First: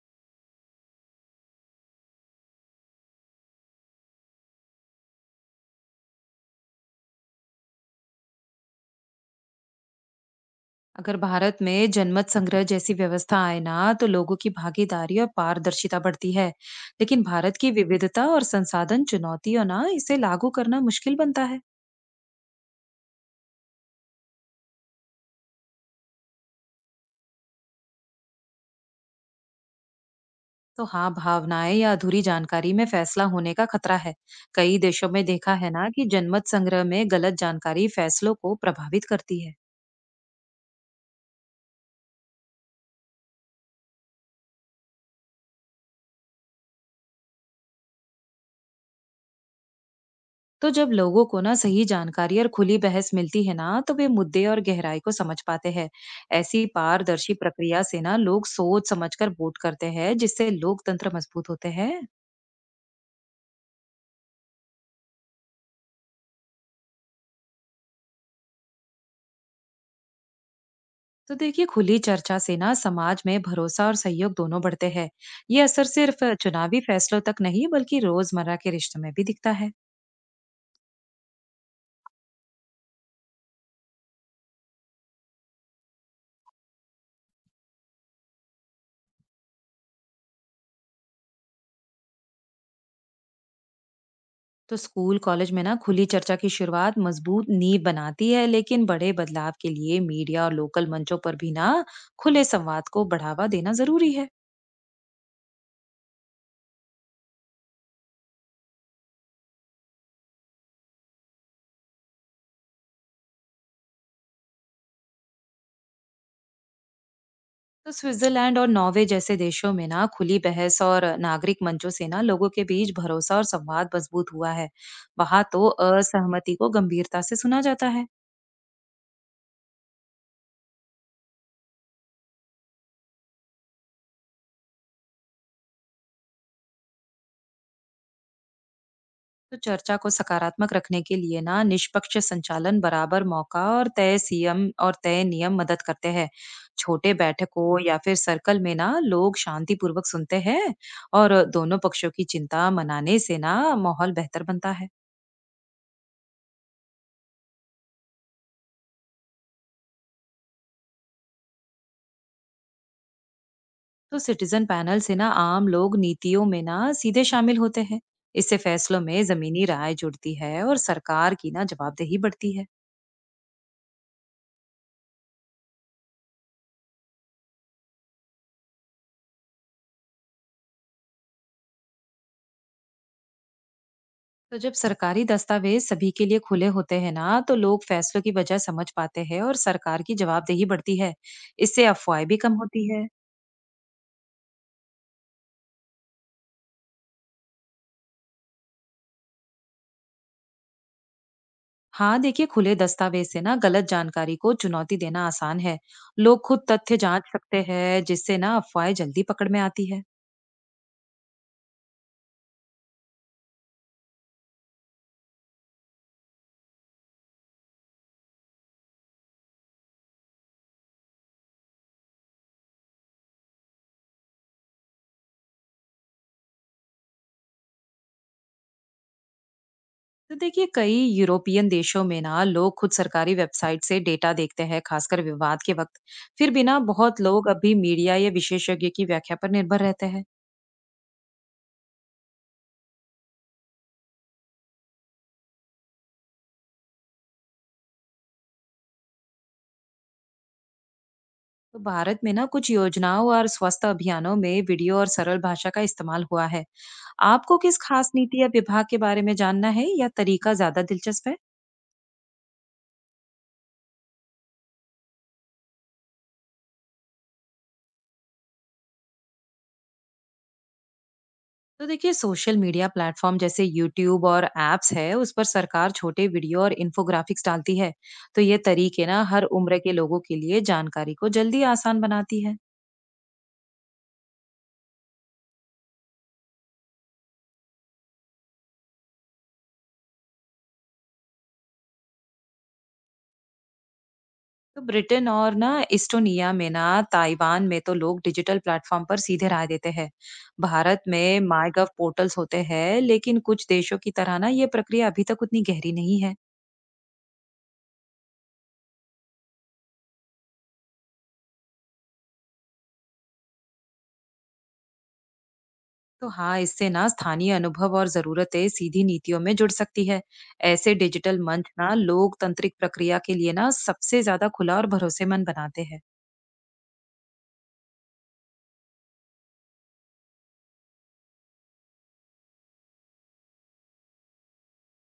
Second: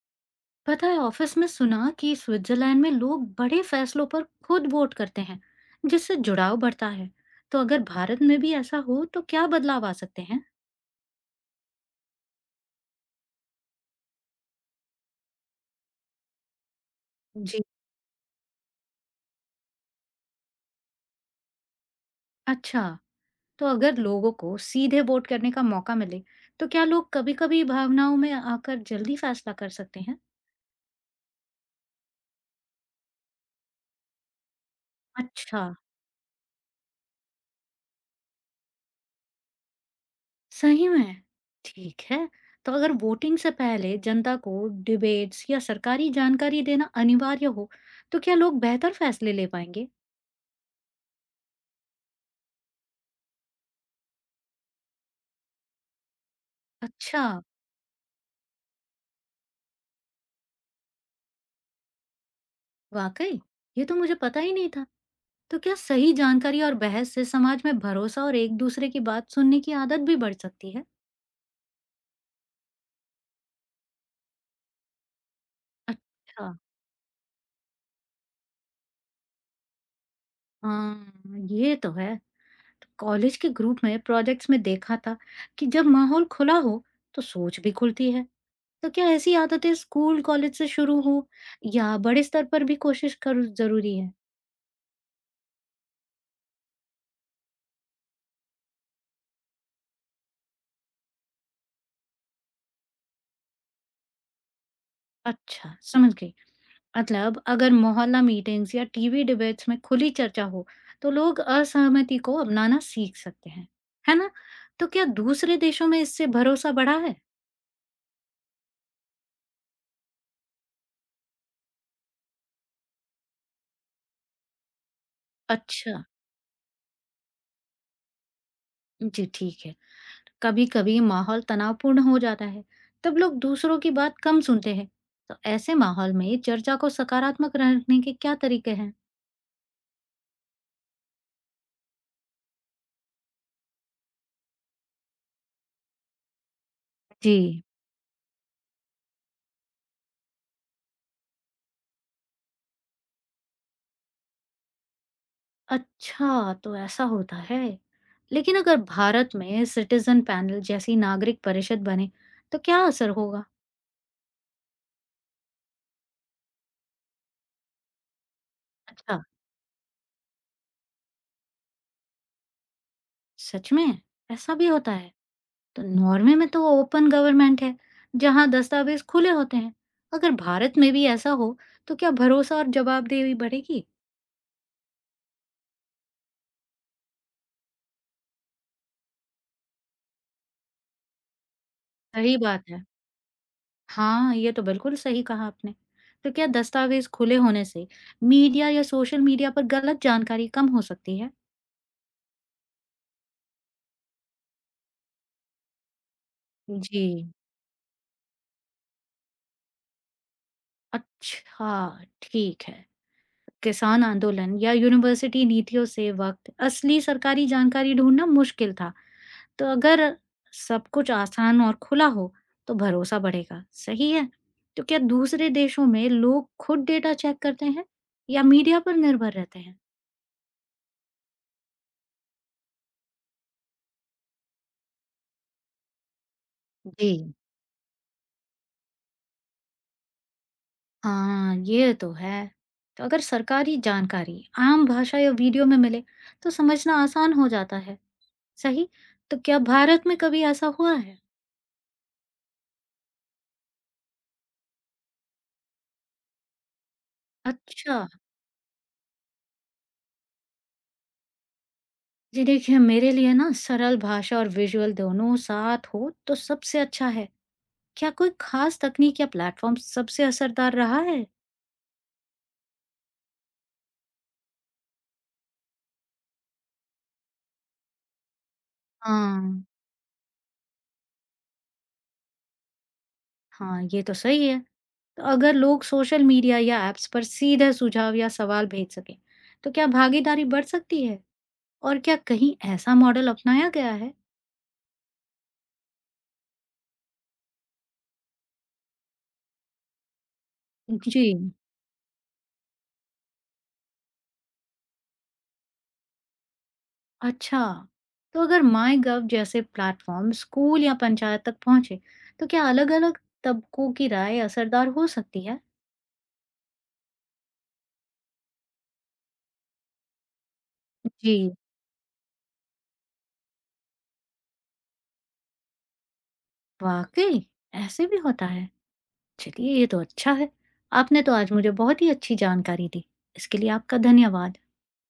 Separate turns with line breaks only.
पता है ऑफिस में सुना कि स्विट्जरलैंड में लोग बड़े फैसलों पर खुद वोट करते हैं जिससे जुड़ाव बढ़ता है। तो अगर भारत में भी ऐसा हो तो क्या बदलाव आ सकते हैं?
अगर भारत में जनमत संग्रह जैसी व्यवस्था आए ना तो लोगों की भागीदारी और पारदर्शिता बढ़ती है। लेकिन भारत
जी।
की विविधता और संसाधन चुनौतियों ना इसे लागू करना मुश्किल बनता है।
अच्छा। तो अगर लोगों को सीधे वोट करने का मौका मिले तो क्या लोग कभी-कभी भावनाओं में आकर जल्दी फैसला कर सकते हैं?
तो हाँ भावनाएं या अधूरी जानकारी में फैसला होने का खतरा है। कई देशों में देखा
अच्छा।
है ना कि जनमत संग्रह में गलत जानकारी फैसलों को प्रभावित करती है।
सही में। ठीक है। तो अगर वोटिंग से पहले जनता को डिबेट्स या सरकारी जानकारी देना अनिवार्य हो तो क्या लोग बेहतर फैसले ले पाएंगे?
तो जब लोगों को ना सही जानकारी और खुली बहस मिलती है ना तो वे मुद्दे और गहराई को समझ पाते हैं। ऐसी
अच्छा।
पारदर्शी प्रक्रिया से ना लोग सोच समझकर वोट करते हैं जिससे लोकतंत्र मजबूत होते हैं।
वाकई। ये तो मुझे पता ही नहीं था। तो क्या सही जानकारी और बहस से समाज में भरोसा और एक दूसरे की बात सुनने की आदत भी बढ़ सकती है?
तो देखिए खुली चर्चा से ना समाज में भरोसा और सहयोग दोनों बढ़ते हैं। ये असर सिर्फ
अच्छा।
चुनावी फैसलों तक नहीं बल्कि रोजमर्रा के रिश्तों में भी दिखता है।
हाँ, ये तो है। तो कॉलेज के ग्रुप में प्रोजेक्ट्स में देखा था कि जब माहौल खुला हो तो सोच भी खुलती है। तो क्या ऐसी आदतें स्कूल कॉलेज से शुरू हो या बड़े स्तर पर भी कोशिश कर जरूरी है?
तो स्कूल कॉलेज में ना खुली चर्चा की शुरुआत मजबूत नींव बनाती है, लेकिन बड़े बदलाव के लिए मीडिया और लोकल मंचों पर भी ना खुले संवाद को बढ़ावा देना जरूरी है।
अच्छा, समझ गई। मतलब अगर मोहल्ला मीटिंग्स या टीवी डिबेट्स में खुली चर्चा हो तो लोग असहमति को अपनाना सीख सकते हैं, है ना? तो क्या दूसरे देशों में इससे भरोसा बढ़ा है?
तो स्विट्जरलैंड और नॉर्वे जैसे देशों में ना खुली बहस और नागरिक मंचों से ना लोगों के बीच भरोसा और संवाद मजबूत हुआ है। वहां तो
अच्छा।
असहमति को गंभीरता से सुना जाता है।
जी, ठीक है। कभी कभी माहौल तनावपूर्ण हो जाता है तब लोग दूसरों की बात कम सुनते हैं। तो ऐसे माहौल में चर्चा को सकारात्मक रखने के क्या तरीके हैं?
तो चर्चा को सकारात्मक रखने के लिए ना निष्पक्ष संचालन, बराबर मौका और तय सीएम और तय नियम मदद करते हैं। छोटे
जी।
बैठकों या फिर सर्कल में ना लोग शांतिपूर्वक सुनते हैं और दोनों पक्षों की चिंता मनाने से ना माहौल बेहतर बनता है।
अच्छा, तो ऐसा होता है। लेकिन अगर भारत में सिटीजन पैनल जैसी नागरिक परिषद बने तो क्या असर होगा?
तो सिटीजन पैनल से ना आम लोग नीतियों में ना सीधे शामिल होते हैं। इससे फैसलों
अच्छा,
में जमीनी राय जुड़ती है और सरकार की ना जवाबदेही बढ़ती है।
सच में? ऐसा भी होता है? तो नॉर्वे में तो ओपन गवर्नमेंट है, जहाँ दस्तावेज खुले होते हैं। अगर भारत में भी ऐसा हो, तो क्या भरोसा और जवाबदेही बढ़ेगी?
तो जब सरकारी दस्तावेज सभी के लिए खुले होते हैं ना तो लोग फैसलों की वजह समझ पाते हैं और सरकार की जवाबदेही बढ़ती है। इससे अफवाहें
सही
भी कम
बात है।
होती है।
हाँ, ये तो बिल्कुल सही कहा आपने। तो क्या दस्तावेज खुले होने से मीडिया या सोशल मीडिया पर गलत जानकारी कम हो सकती है?
हाँ देखिए खुले दस्तावेज से ना गलत जानकारी को चुनौती देना आसान है। लोग खुद तथ्य
जी।
जांच सकते हैं जिससे ना अफवाहें जल्दी पकड़ में आती है।
अच्छा, ठीक है। किसान आंदोलन या यूनिवर्सिटी नीतियों से वक्त असली सरकारी जानकारी ढूंढना मुश्किल था। तो अगर सब कुछ आसान और खुला हो, तो भरोसा बढ़ेगा, सही है? तो क्या दूसरे देशों में लोग खुद डेटा चेक करते हैं या मीडिया पर निर्भर रहते हैं?
तो देखिए कई यूरोपियन देशों में ना लोग खुद सरकारी वेबसाइट से डेटा देखते हैं, खासकर विवाद के वक्त। फिर भी ना
जी।
बहुत लोग अभी मीडिया या विशेषज्ञ की व्याख्या पर निर्भर रहते हैं।
हाँ, ये तो है। तो अगर सरकारी जानकारी आम भाषा या वीडियो में मिले, तो समझना आसान हो जाता है, सही? तो क्या भारत में कभी ऐसा हुआ है?
तो भारत में ना कुछ योजनाओं और स्वास्थ्य अभियानों में वीडियो और सरल भाषा का इस्तेमाल हुआ है। आपको किस
अच्छा,
खास नीति या विभाग के बारे में जानना है या तरीका ज्यादा दिलचस्प है?
जी देखिए मेरे लिए ना सरल भाषा और विजुअल दोनों साथ हो तो सबसे अच्छा है। क्या कोई खास तकनीक या प्लेटफॉर्म सबसे असरदार रहा है?
तो देखिए सोशल मीडिया प्लेटफॉर्म जैसे यूट्यूब और एप्स है उस पर सरकार छोटे वीडियो और इन्फोग्राफिक्स डालती है। तो ये तरीके ना हर
हाँ।
उम्र के लोगों के लिए जानकारी को जल्दी आसान बनाती है।
हाँ, ये तो सही है। तो अगर लोग सोशल मीडिया या ऐप्स पर सीधे सुझाव या सवाल भेज सकें, तो क्या भागीदारी बढ़ सकती है? और क्या कहीं ऐसा मॉडल अपनाया गया है?
तो ब्रिटेन और ना इस्टोनिया में ना ताइवान में तो लोग डिजिटल प्लेटफॉर्म पर सीधे राय देते हैं। भारत
जी।
में माईगव पोर्टल्स होते हैं लेकिन कुछ देशों की तरह ना ये प्रक्रिया अभी तक उतनी गहरी नहीं है।
अच्छा, तो अगर माई गव जैसे प्लेटफॉर्म स्कूल या पंचायत तक पहुंचे, तो क्या अलग-अलग तबकों की राय असरदार हो सकती है?
तो हाँ इससे ना स्थानीय अनुभव और जरूरतें सीधी नीतियों में जुड़ सकती है। ऐसे
जी।
डिजिटल मंच ना लोकतांत्रिक प्रक्रिया के लिए ना सबसे ज्यादा खुला और भरोसेमंद बनाते हैं।
वाकई, ऐसे भी होता है। चलिए, ये तो अच्छा है। आपने तो आज मुझे बहुत ही अच्छी जानकारी दी। इसके लिए आपका धन्यवाद।